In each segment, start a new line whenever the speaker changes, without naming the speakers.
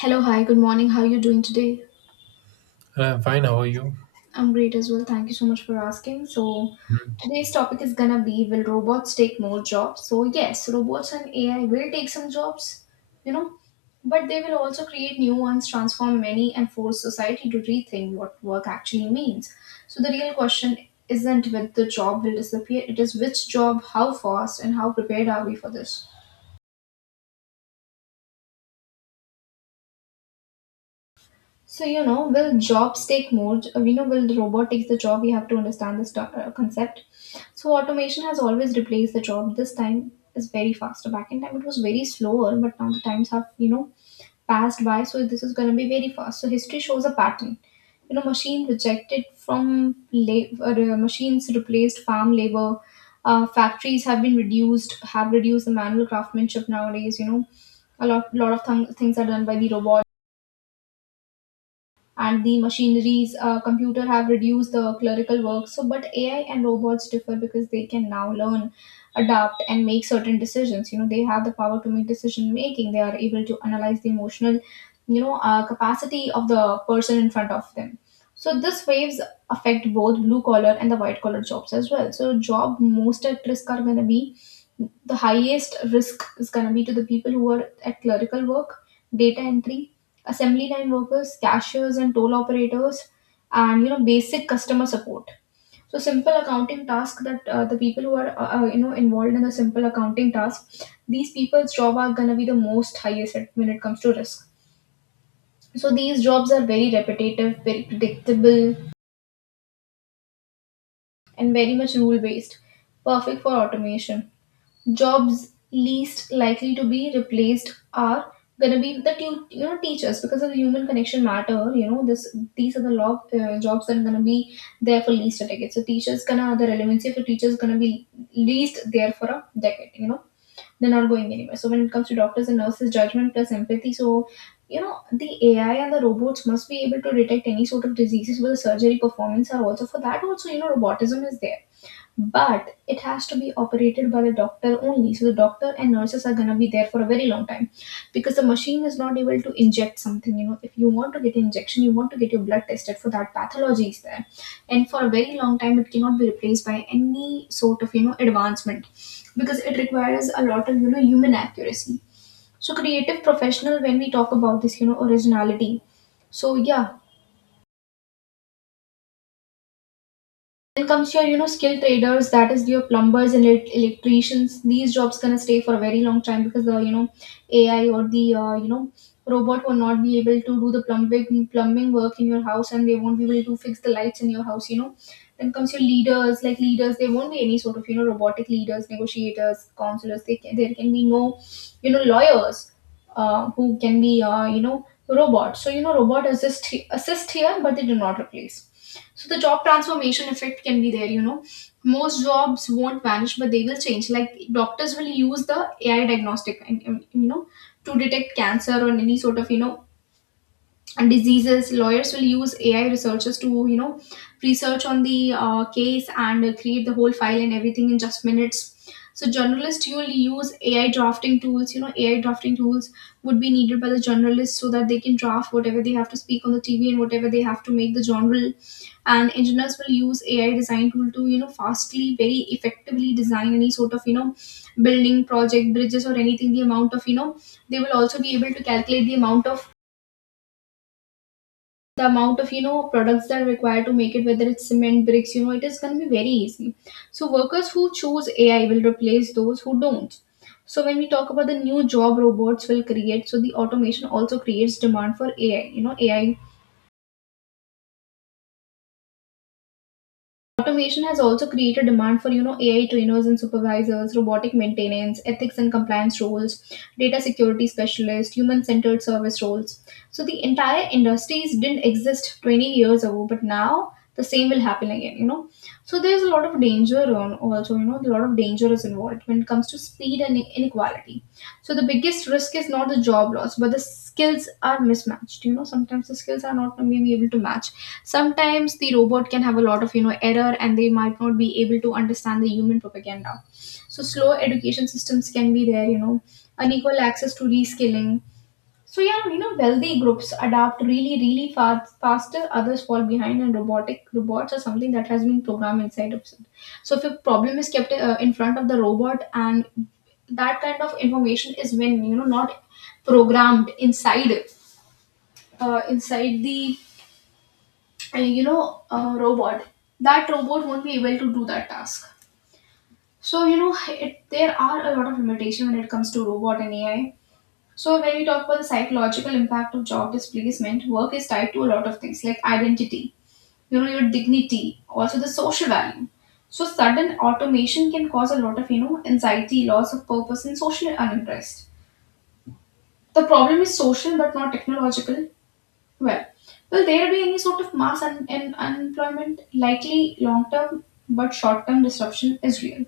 Hello, hi, good morning. How are you doing today?
I'm fine. How are you?
I'm great as well. Thank you so much for asking. Today's topic is gonna be will robots take more jobs? So yes, robots and AI will take some jobs, you know, but they will also create new ones, transform many, and force society to rethink what work actually means. So the real question isn't whether the job will disappear, it is which job, how fast, and how prepared are we for this? Will jobs take more? We know will the robot takes the job? We have to understand this concept. So automation has always replaced the job. This time is very faster. Back in time, it was very slower, but now the times have, you know, passed by. So this is going to be very fast. So history shows a pattern. You know, machine rejected from labor, machines replaced farm labor. Factories have been reduced, have reduced the manual craftsmanship nowadays. You know, a lot of things are done by the robots and the machineries, computer have reduced the clerical work. So but AI and robots differ because they can now learn, adapt, and make certain decisions. You know, they have the power to make decision making. They are able to analyze the emotional, capacity of the person in front of them. So this waves affect both blue collar and the white collar jobs as well. So job most at risk are going to be, the highest risk is going to be to the people who are at clerical work, data entry, assembly line workers, cashiers, and toll operators, and you know, basic customer support. So simple accounting task that, the people who are you know, involved in the simple accounting task, these people's job are gonna be the most highest at- when it comes to risk. So these jobs are very repetitive, very predictable, and very much rule based, perfect for automation. Jobs least likely to be replaced are going to be the you know, teachers because of the human connection matter. You know, this these are the law, jobs that are going to be there for least a decade. So teachers gonna, the relevancy for teachers gonna be least there for a decade, you know. They're not going anywhere. So when it comes to doctors and nurses, judgment plus empathy. So you know, the AI and the robots must be able to detect any sort of diseases. Where the surgery performance are also for that. Also, you know, robotism is there, but it has to be operated by the doctor only. So the doctor and nurses are going to be there for a very long time, because the machine is not able to inject something. You know, if you want to get an injection, you want to get your blood tested, for that pathology is there. And for a very long time it cannot be replaced by any sort of, you know, advancement, because it requires a lot of, you know, human accuracy. So creative professional, when we talk about this, you know, originality. So yeah, then comes your, you know, skilled traders, that is your plumbers and electricians. These jobs gonna stay for a very long time because the, you know, AI or the, robot will not be able to do the plumbing work in your house, and they won't be able to fix the lights in your house. You know, then comes your leaders, like leaders. There won't be any sort of, you know, robotic leaders, negotiators, counselors. There can be no, you know, lawyers, who can be, you know, robots. So you know, robot assist here, but they do not replace. So the job transformation effect can be there, you know. Most jobs won't vanish, but they will change. Like doctors will use the AI diagnostic, you know, to detect cancer or any sort of, you know, diseases. Lawyers will use AI researchers to, you know, research on the case and create the whole file and everything in just minutes. So journalists, you will use AI drafting tools. You know, AI drafting tools would be needed by the journalists so that they can draft whatever they have to speak on the TV and whatever they have to make the genre. And engineers will use AI design tool to, you know, fastly, very effectively design any sort of, you know, building project, bridges, or anything. The amount of, you know, they will also be able to calculate the amount of, you know, products that are required to make it, whether it's cement, bricks. You know, it is going to be very easy. So workers who choose AI will replace those who don't. So when we talk about the new job robots will create, so the automation also creates demand for AI. Automation has also created demand for, you know, AI trainers and supervisors, robotic maintenance, ethics and compliance roles, data security specialists, human-centered service roles. So the entire industries didn't exist 20 years ago, but now the same will happen again, you know. So there's a lot of danger on also, you know, a lot of danger is involved when it comes to speed and inequality. So the biggest risk is not the job loss, but the skills are mismatched. You know, sometimes the skills are not maybe able to match. Sometimes the robot can have a lot of, you know, error, and they might not be able to understand the human propaganda. So slow education systems can be there, you know, unequal access to reskilling. So yeah, you know, wealthy groups adapt really really fast, faster, others fall behind. And robotic robots are something that has been programmed inside of it. So if a problem is kept, in front of the robot, and that kind of information is, when you know, not programmed inside, inside the and you know, a robot, that robot won't be able to do that task. So you know there are a lot of limitations when it comes to robot and AI. So when we talk about the psychological impact of job displacement, work is tied to a lot of things like identity, you know, your dignity, also the social value. So sudden automation can cause a lot of, you know, anxiety, loss of purpose, and social uninterest. The problem is social but not technological. Well, will there be any sort of mass unemployment? Likely long term, but short term disruption is real.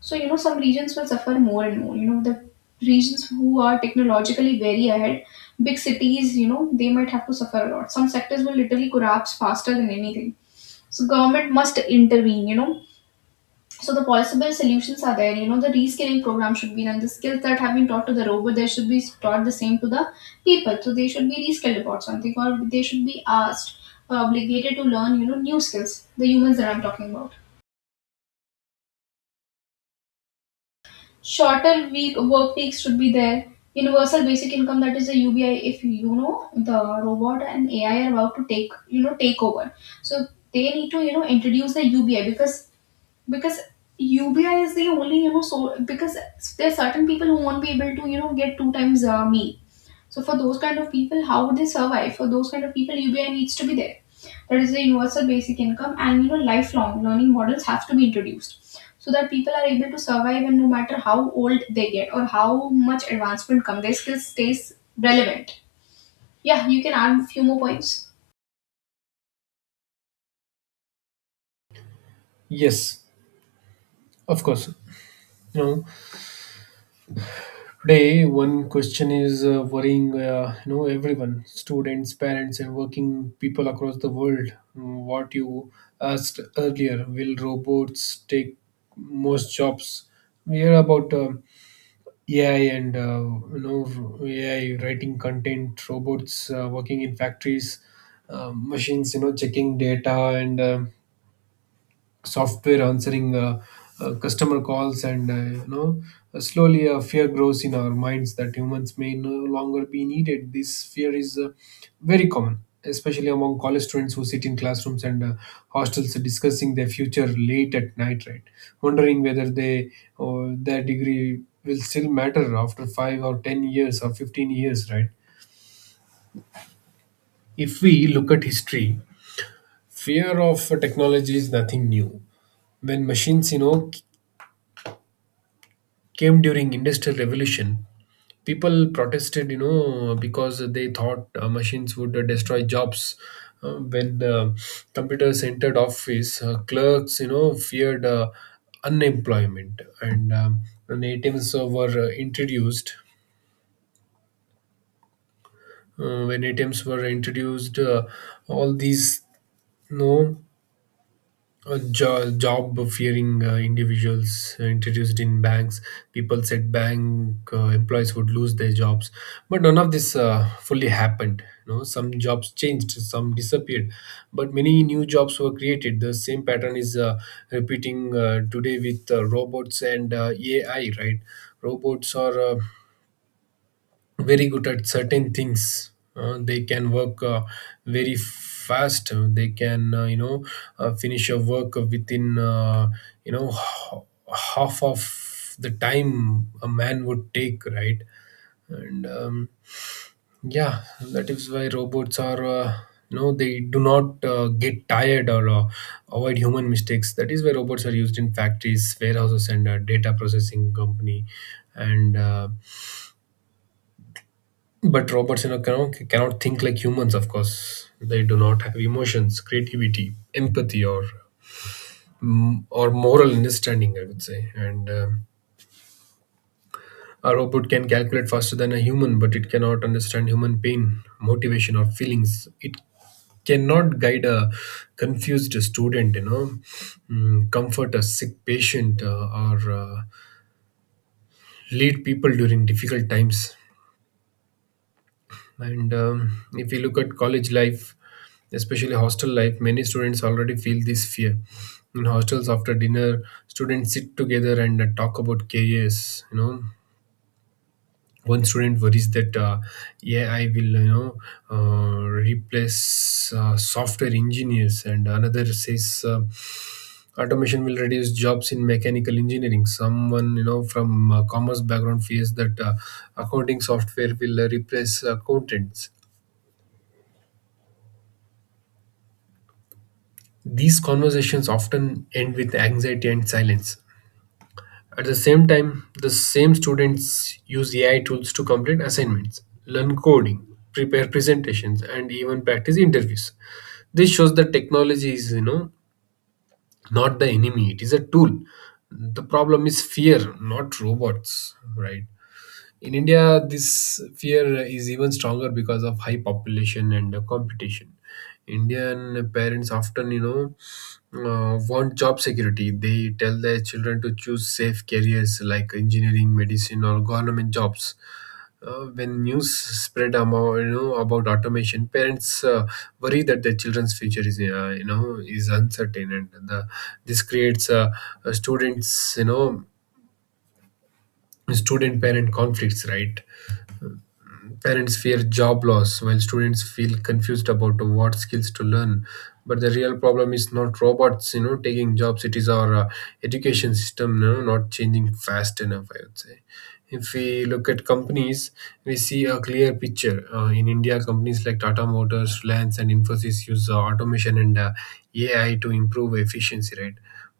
So you know, some regions will suffer more and more. You know, the regions who are technologically very ahead, big cities, you know, they might have to suffer a lot. Some sectors will literally collapse faster than anything. So government must intervene, you know. So the possible solutions are there. You know, the reskilling program should be done. The skills that have been taught to the robot, they should be taught the same to the people. So they should be reskilled about something, or they should be asked or obligated to learn, you know, new skills, the humans that I'm talking about. Shorter week work weeks should be there. Universal basic income, that is a UBI. If you know, the robot and AI are about to take, you know, take over, so they need to, you know, introduce the UBI, because UBI is the only, you know, so because there are certain people who won't be able to, you know, get two times a meal. So for those kind of people, how would they survive? For those kind of people, UBI needs to be there. That is the universal basic income. And you know, lifelong learning models have to be introduced, so that people are able to survive, and no matter how old they get or how much advancement come, their skills stays relevant. Yeah, you can add a few more points.
Yes, of course. You know, today one question is worrying. You know, everyone, students, parents, and working people across the world. Mm, what you asked earlier: will robots take most jobs? We hear about AI and you know, AI writing content, robots working in factories, machines. You know, checking data and software answering customer calls and you know, slowly a fear grows in our minds that humans may no longer be needed. This fear is very common, especially among college students who sit in classrooms and hostels discussing their future late at night, right, wondering whether they or their degree will still matter after 5 or 10 years or 15 years, right. If we look at history, fear of technology is nothing new. When machines, you know, came during industrial revolution, people protested, you know, because they thought machines would destroy jobs. When computers entered office, clerks, you know, feared unemployment, and when atms were introduced, uh, when atms were introduced uh, all these, you know, job fearing individuals introduced in banks, people said bank employees would lose their jobs. But none of this fully happened. You know, some jobs changed, some disappeared, but many new jobs were created. The same pattern is repeating today with robots and ai, right. Robots are very good at certain things. They can work very fast. They can, you know, finish a work within you know, half of the time a man would take, right. And yeah, that is why robots are you know, they do not get tired or avoid human mistakes. That is why robots are used in factories, warehouses, and data processing company. And But robots, you know, cannot think like humans. Of course, they do not have emotions, creativity, empathy, or or moral understanding, I would say. And a robot can calculate faster than a human, but it cannot understand human pain, motivation, or feelings. It cannot guide a confused student, you know, comfort a sick patient, or lead people during difficult times. And if we look at college life, especially hostel life, many students already feel this fear. In hostels, after dinner, students sit together and talk about careers. You know, one student worries that yeah, I will, you know, replace software engineers, and another says automation will reduce jobs in mechanical engineering. Someone, you know, from commerce background fears that accounting software will replace accountants. These conversations often end with anxiety and silence. At the same time, the same students use AI tools to complete assignments, learn coding, prepare presentations, and even practice interviews. This shows that technology is, you know, not the enemy, it is a tool. The problem is fear, not robots, right? In India, this fear is even stronger because of high population and competition. Indian parents often, you know, want job security. They tell their children to choose safe careers like engineering, medicine, or government jobs. When news spread about, about automation, parents worry that their children's future is uncertain, and this creates students, you know, student-parent conflicts, right? Parents fear job loss, while students feel confused about what skills to learn. But the real problem is not robots, you know, taking jobs. It is our education system, you know, not changing fast enough, I would say. If we look at companies, we see a clear picture. In India, companies like Tata Motors, Reliance, and Infosys use automation and AI to improve efficiency, right?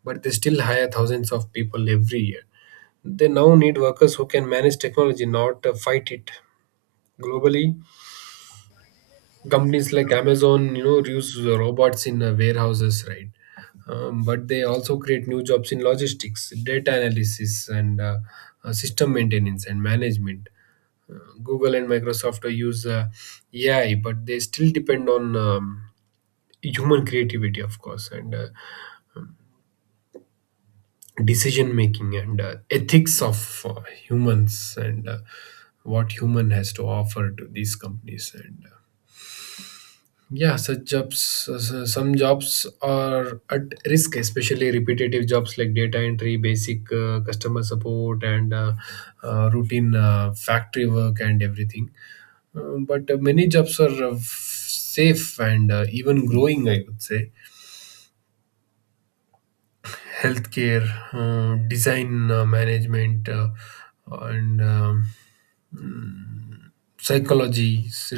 But they still hire thousands of people every year. They now need workers who can manage technology, not fight it. Globally, companies like Amazon, you know, use robots in warehouses, right? But they also create new jobs in logistics, data analysis, and system maintenance and management. Google and Microsoft use AI, but they still depend on human creativity, of course, and decision making and ethics of humans and what human has to offer to these companies and. Yeah, such jobs, some jobs are at risk, especially repetitive jobs like data entry, basic customer support, and routine factory work and everything. But Many jobs are safe and even growing, I would say. Healthcare, design, management, and psychology,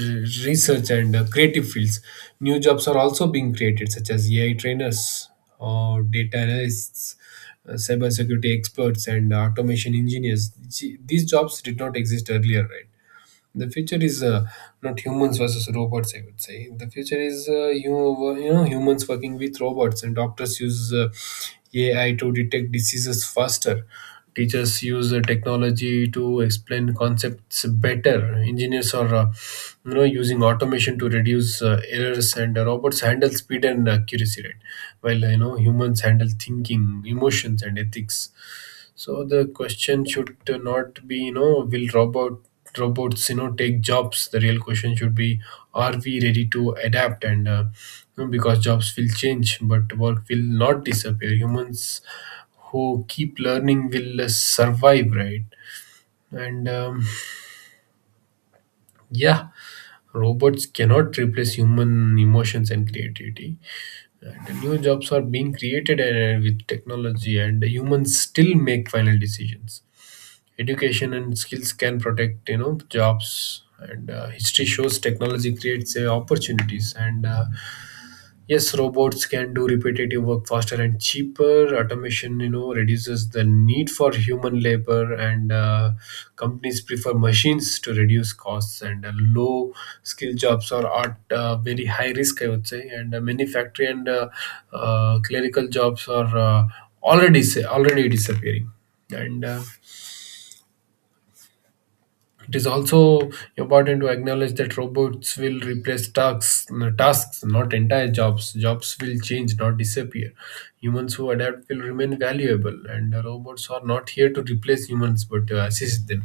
research, and creative fields. New jobs are also being created, such as AI trainers or data analysts, cybersecurity experts, and automation engineers. Gee, these jobs did not exist earlier, right? The future is not humans versus robots. I would say the future is you know, humans working with robots, and doctors use AI to detect diseases faster. Teachers use technology to explain concepts better. Engineers are, you know, using automation to reduce errors, and robots handle speed and accuracy, right? While you know, humans handle thinking, emotions, and ethics. So the question should not be, you know, will robot robots, you know, take jobs? The real question should be, are we ready to adapt? And You know, because jobs will change, but work will not disappear. Humans who keep learning will survive, right. And yeah, robots cannot replace human emotions and creativity, and new jobs are being created with technology, and humans still make final decisions. Education and skills can protect, you know, jobs, and history shows technology creates opportunities and yes, robots can do repetitive work faster and cheaper. Automation, you know, reduces the need for human labor, and companies prefer machines to reduce costs. And low skill jobs are at very high risk, I would say. And many factory and clerical jobs are already disappearing. And it is also important to acknowledge that robots will replace tasks, not entire jobs. Jobs will change, not disappear. Humans who adapt will remain valuable, and the robots are not here to replace humans but to assist them.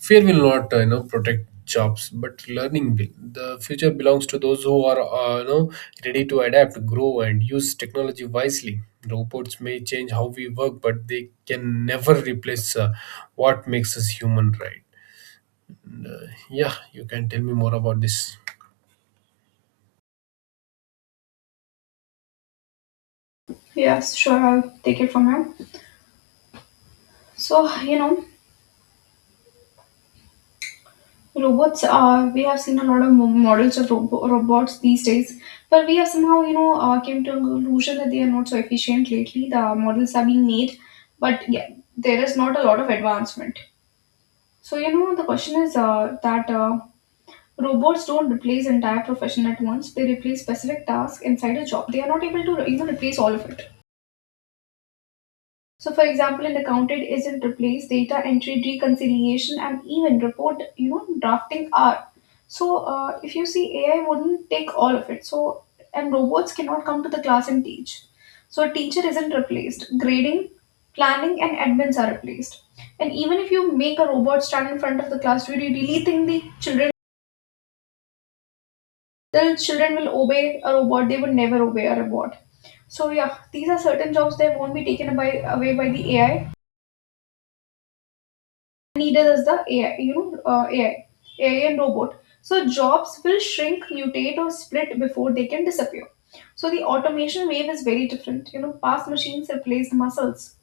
Fear will not, you know, protect jobs, but learning will. The future belongs to those who are, you know, ready to adapt, grow, and use technology wisely. Robots may change how we work, but they can never replace what makes us human, right? Yeah, you can tell me more about this.
Yes, sure. I'll take it from here. So you know, robots, we have seen a lot of models of robots these days, but we have somehow, you know, came to a conclusion that they are not so efficient lately. The models are being made, but yeah, there is not a lot of advancement. So you know, the question is, that robots don't replace entire profession at once. They replace specific tasks inside a job. They are not able to, you know, replace all of it. So for example, in accounted isn't replaced, data entry, reconciliation, and even report, you know, drafting are. So if you see, AI wouldn't take all of it. So, and robots cannot come to the class and teach. So a teacher isn't replaced. Grading, planning, and admins are replaced. And even if you make a robot stand in front of the class, do you really think the children will obey a robot? They would never obey a robot. So yeah, these are certain jobs that won't be taken away by the AI needed is the AI, you know, uh, AI, AI and robot. So jobs will shrink, mutate, or split before they can disappear. So the automation wave is very different. You know, past machines replaced muscles.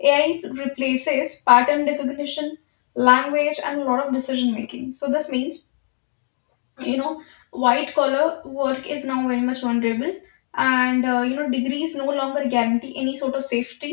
AI replaces pattern recognition, language, and a lot of decision making. So this means you know white collar work is now very much vulnerable, and you know, degrees no longer guarantee any sort of safety.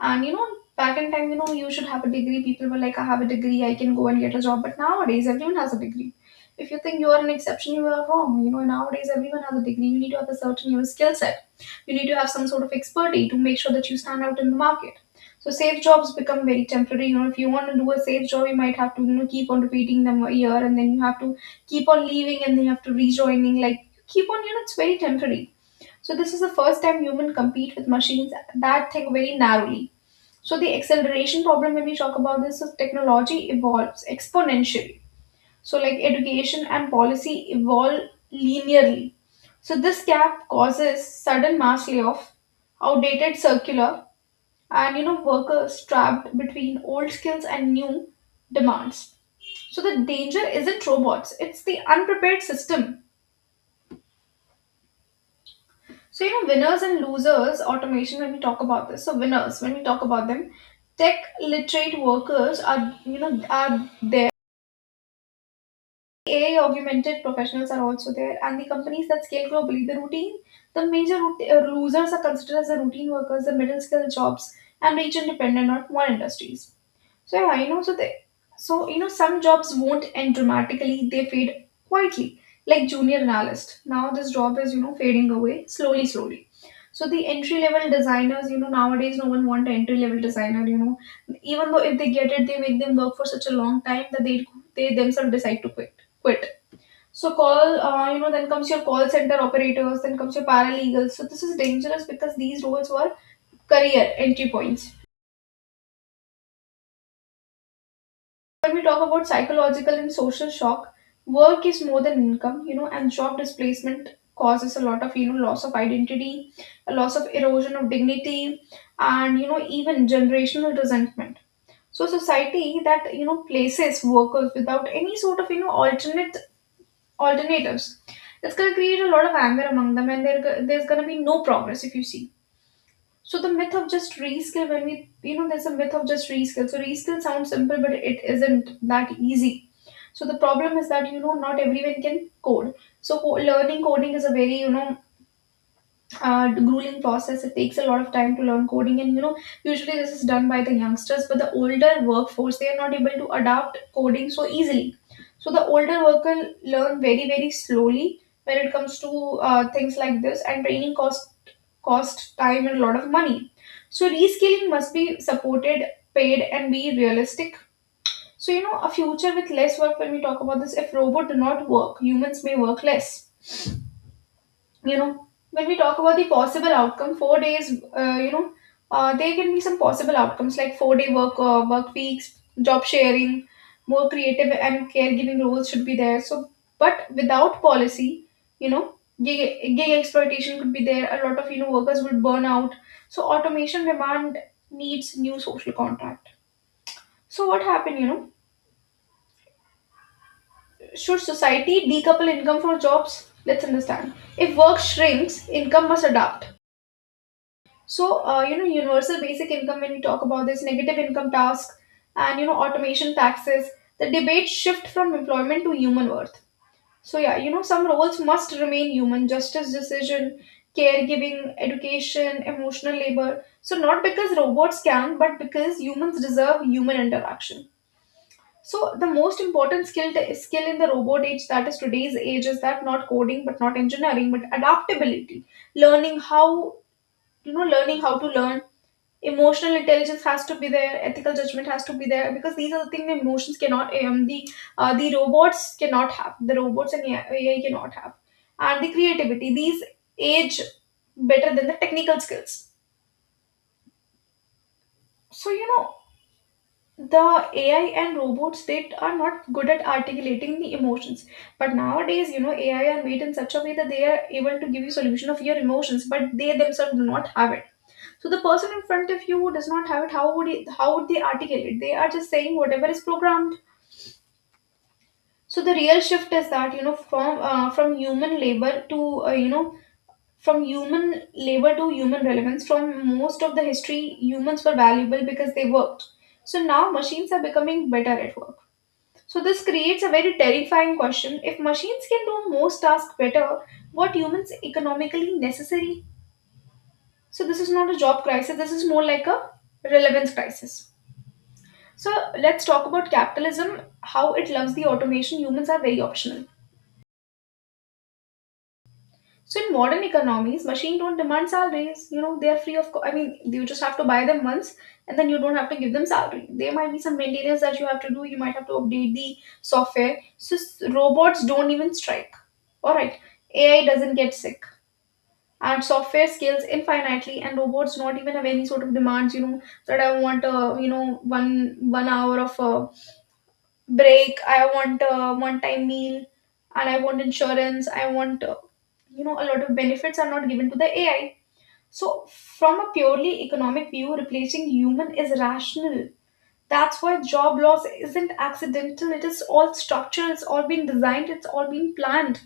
And you know, back in time, you know, you should have a degree. People were like, I have a degree, I can go and get a job. But nowadays everyone has a degree. If you think you are an exception, you are wrong. You know, nowadays everyone has a degree. You need to have a certain, skill set. You need to have some sort of expertise to make sure that you stand out in the market. So safe jobs become very temporary. You know, if you want to do a safe job, you might have to, keep on repeating them a year, and then you have to keep on leaving and they have to rejoining, like keep on, it's very temporary. So this is the first time human compete with machines. That thing very narrowly. So the acceleration problem, when we talk about this, is technology evolves exponentially. So like education and policy evolve linearly. So this gap causes sudden mass layoff, outdated circular, and you know, workers trapped between old skills and new demands. So the danger isn't robots, it's the unprepared system. So, you know, winners and losers, automation, when we talk about this, so winners, when we talk about them, tech literate workers are, you know, are there. AI augmented professionals are also there, and the companies that scale globally, the major losers are considered as the routine workers, the middle skill jobs, and region dependent on one industries. So, yeah, you know, so, you know, some jobs won't end dramatically, they fade quietly, like junior analyst. Now, this job is, you know, fading away slowly, slowly. So the entry level designers, you know, nowadays no one want entry level designer. You know, even though if they get it, they make them work for such a long time that they themselves decide to quit. Quit. So then comes your call center operators, then comes your paralegals. So this is dangerous because these roles were career entry points. When we talk about psychological and social shock, work is more than income, you know, and job displacement causes a lot of, you know, loss of identity, a loss of erosion of dignity, and, you know, even generational resentment. So society that, you know, places workers without any sort of, you know, alternate alternatives, that's going to create a lot of anger among them, and there's going to be no progress if you see. So the myth of just reskill, when we, you know, there's a myth of just reskill. So reskill sounds simple, but it isn't that easy. So the problem is that, you know, not everyone can code. So learning coding is a very, you know, grueling process. It takes a lot of time to learn coding, and you know, usually this is done by the youngsters. But the older workforce, they are not able to adapt coding so easily. So the older worker learn very slowly when it comes to, things like this, and training cost time and a lot of money. So reskilling must be supported, paid, and be realistic. So, you know, a future with less work, when we talk about this, if robots do not work, humans may work less. You know, when we talk about the possible outcome, four days, you know, there can be some possible outcomes like four-day work, work weeks, job sharing, more creative and caregiving roles should be there. So, but without policy, you know, gig exploitation could be there. A lot of, you know, workers would burn out. So automation demand needs new social contract. So what happened, you know? Should society decouple income from jobs? Let's understand. If work shrinks, income must adapt. So, you know, universal basic income, when we talk about this, negative income tax and, you know, automation taxes, the debate shift from employment to human worth. So, yeah, you know, some roles must remain human justice decision, caregiving, education, emotional labor. So, not because robots can, but because humans deserve human interaction. So the most important skill in the robot age, that is today's age, is that not coding, but not engineering, but adaptability. Learning how you know, learning how to learn. Emotional intelligence has to be there. Ethical judgment has to be there because these are the things the emotions cannot. The robots cannot have. The robots and AI cannot have. And the creativity. These age better than the technical skills. So you know, the AI and robots, they are not good at articulating the emotions. But nowadays, you know, AI are made in such a way that they are able to give you solution of your emotions, but they themselves do not have it. So the person in front of you who does not have it, how would they articulate? They are just saying whatever is programmed. So the real shift is that you know, from human labor to, you know from human labor to human relevance. From most of the history, humans were valuable because they worked. So now machines are becoming better at work. So, this creates a very terrifying question. If machines can do most tasks better, what humans economically necessary? So, this is not a job crisis, this is more like a relevance crisis. So, let's talk about capitalism, how it loves the automation. Humans are very optional. So, in modern economies, machines don't demand salaries. You know, they are free of, I mean, you just have to buy them once, and then you don't have to give them salary. There might be some maintenance that you have to do, you might have to update the software. So, robots don't even strike. Alright, AI doesn't get sick. And software scales infinitely, and robots not even have any sort of demands. You know that I want a, you know, one hour of a break. I want a one time meal, and I want insurance. I want, you know, a lot of benefits are not given to the AI. So from a purely economic view, replacing human is rational. That's why job loss isn't accidental. It is all structural. It's all been designed. It's all been planned.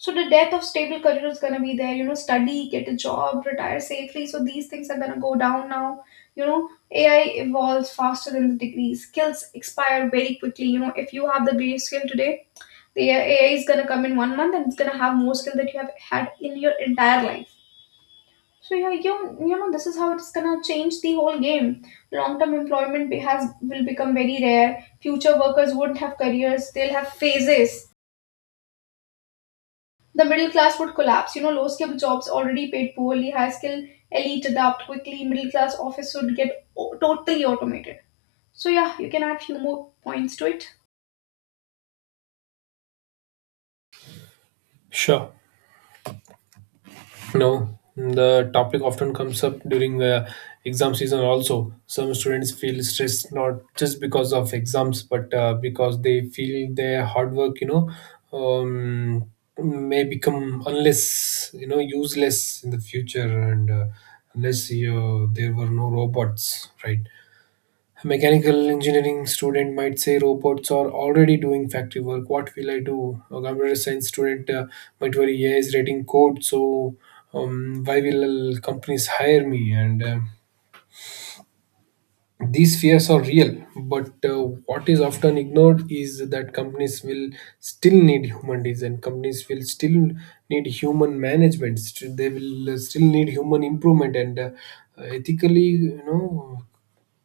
So the death of stable career is gonna be there. You know, study, get a job, retire safely. So these things are gonna go down now. You know, AI evolves faster than the degree. Skills expire very quickly. You know, if you have the base skill today, the AI is gonna come in one month and it's gonna have more skill that you have had in your entire life. So yeah, you know this is how it's gonna change the whole game. Long term employment has will become very rare. Future workers won't have careers; they'll have phases. The middle class would collapse. You know, low skilled jobs already paid poorly, high skilled elite adapt quickly, middle class office would get totally automated. So, yeah, you can add few more points to it.
Sure. No, the topic often comes up during the exam season also. Some students feel stressed not just because of exams, but because they feel their hard work, you know, um, may become unless, you know, useless in the future, and unless you, there were no robots, right? A mechanical engineering student might say robots are already doing factory work. What will I do? A computer science student might worry, yeah, is writing code, so why will companies hire me? And these fears are real, but what is often ignored is that companies will still need human design. Companies will still need human management. They will still need human improvement and ethically, you know,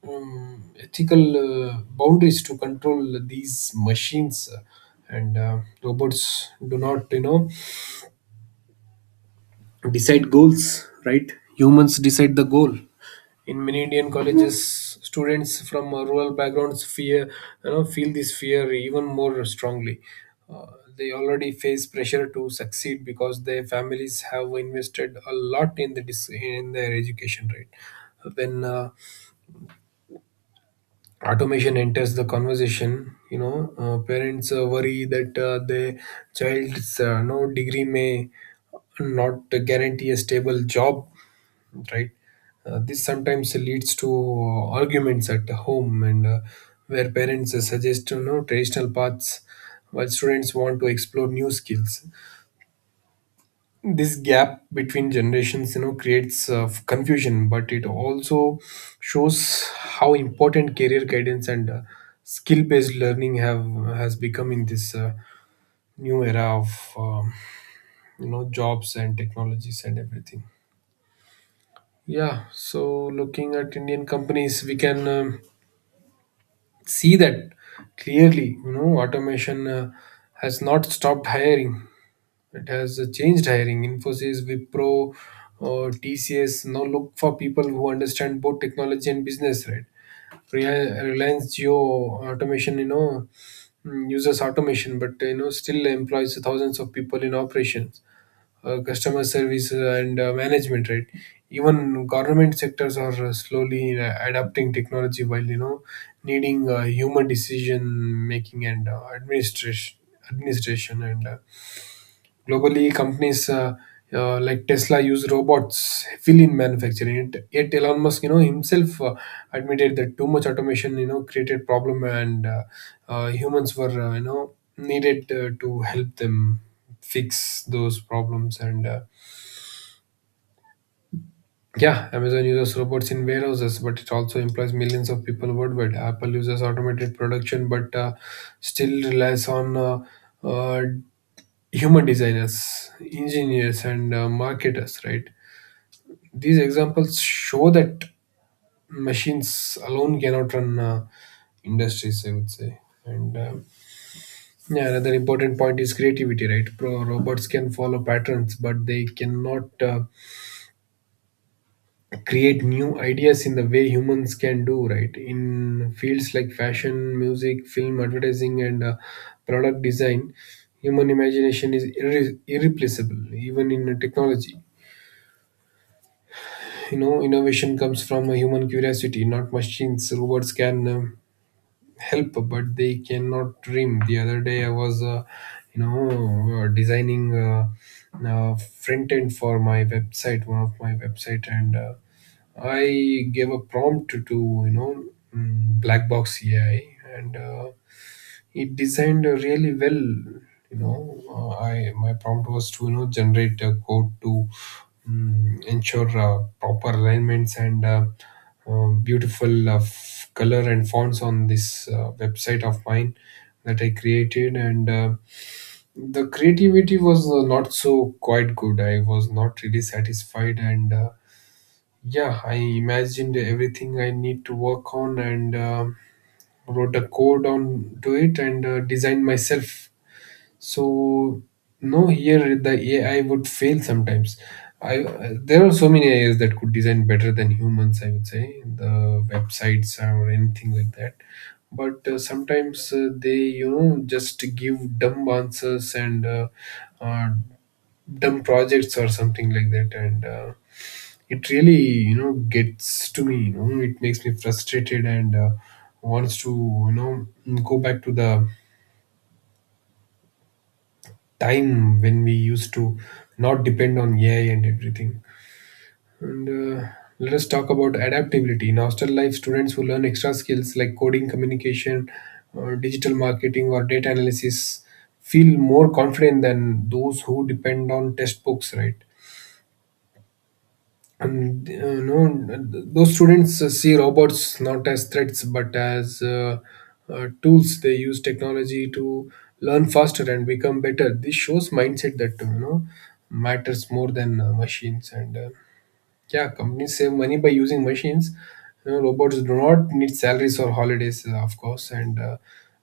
ethical boundaries to control these machines. And Robots do not, you know, decide goals, right. Humans decide the goal. In many indian colleges, students from rural backgrounds fear you know feel this fear even more strongly. uh, they already face pressure to succeed because their families have invested a lot in in their education, right. When automation enters the conversation, you know, parents worry that their child's degree may not guarantee a stable job, right? This sometimes leads to arguments at home, and where parents suggest, you know, traditional paths, while students want to explore new skills. This gap between generations, you know, creates confusion, but it also shows how important career guidance and skill based learning have has become in this new era of you know, jobs and technologies and everything. Yeah, so looking at Indian companies, we can, see that clearly. You know, automation has not stopped hiring; it has changed hiring. Infosys, Wipro, or TCS now look for people who understand both technology and business, right? Reliance Geo automation, uses automation, but you know, still employs thousands of people in operations, customer service, and management, right? Even government sectors are slowly adopting technology while needing human decision making and administration administration and globally, companies like Tesla use robots heavily in manufacturing. Yet Elon Musk, himself admitted that too much automation, created problem, and humans were, needed to help them fix those problems and Yeah, Amazon uses robots in warehouses, but it also employs millions of people worldwide. Apple uses automated production, but still relies on uh, human designers, engineers, and marketers, right? These examples show that machines alone cannot run industries, I would say. And Yeah, another important point is creativity, right? Pro Robots can follow patterns, but they cannot create new ideas in the way humans can do, right? In fields like fashion, music, film, advertising, and product design, human imagination is irreplaceable, even in technology. You know, innovation comes from a human curiosity, not machines. Robots can help, but they cannot dream. The other day I was designing front end for my website, one of my website, and I gave a prompt to you know black box AI, and it designed really well. You know, I my prompt was to generate a code to ensure proper alignments and beautiful color and fonts on this website of mine that I created, and the creativity was not so quite good. I was not really satisfied and. Yeah, I imagined everything I need to work on, and wrote a code on to it, and designed myself. So no, here the AI would fail sometimes. I There are so many AIs that could design better than humans, I would say, the websites or anything like that. But sometimes they, you know, just give dumb answers, and uh, dumb projects or something like that and. It really, you know, gets to me, you know, it makes me frustrated, and wants to, you know, go back to the time when we used to not depend on AI and everything, and uh, let us talk about adaptability in hostel life. Students who learn extra skills like coding, communication, or digital marketing, or data analysis feel more confident than those who depend on test books, right? and No, those students see robots not as threats, but as tools. They use technology to learn faster and become better. This shows mindset that, you know, matters more than machines and. Yeah, companies save money by using machines. You know, robots do not need salaries or holidays, of course, and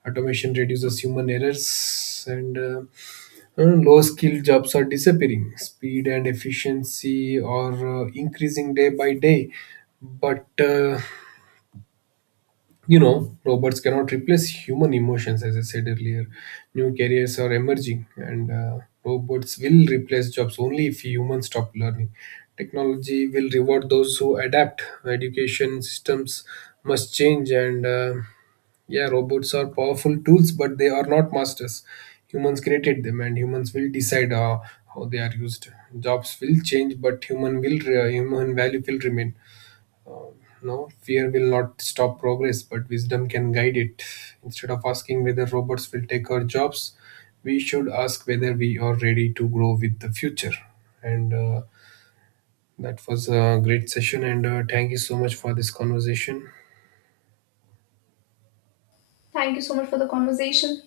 automation reduces human errors. And Low skilled jobs are disappearing. Speed and efficiency are increasing day by day, but you know, robots cannot replace human emotions. As I said earlier, new careers are emerging, and robots will replace jobs only if humans stop learning. Technology will reward those who adapt. Education systems must change, and yeah, robots are powerful tools, but they are not masters. Humans created them, and humans will decide how they are used. Jobs will change, but human value will remain. No, fear will not stop progress, but wisdom can guide it. Instead of asking whether robots will take our jobs, we should ask whether we are ready to grow with the future. And That was a great session, and thank you so much for this conversation.
Thank you so much for the conversation.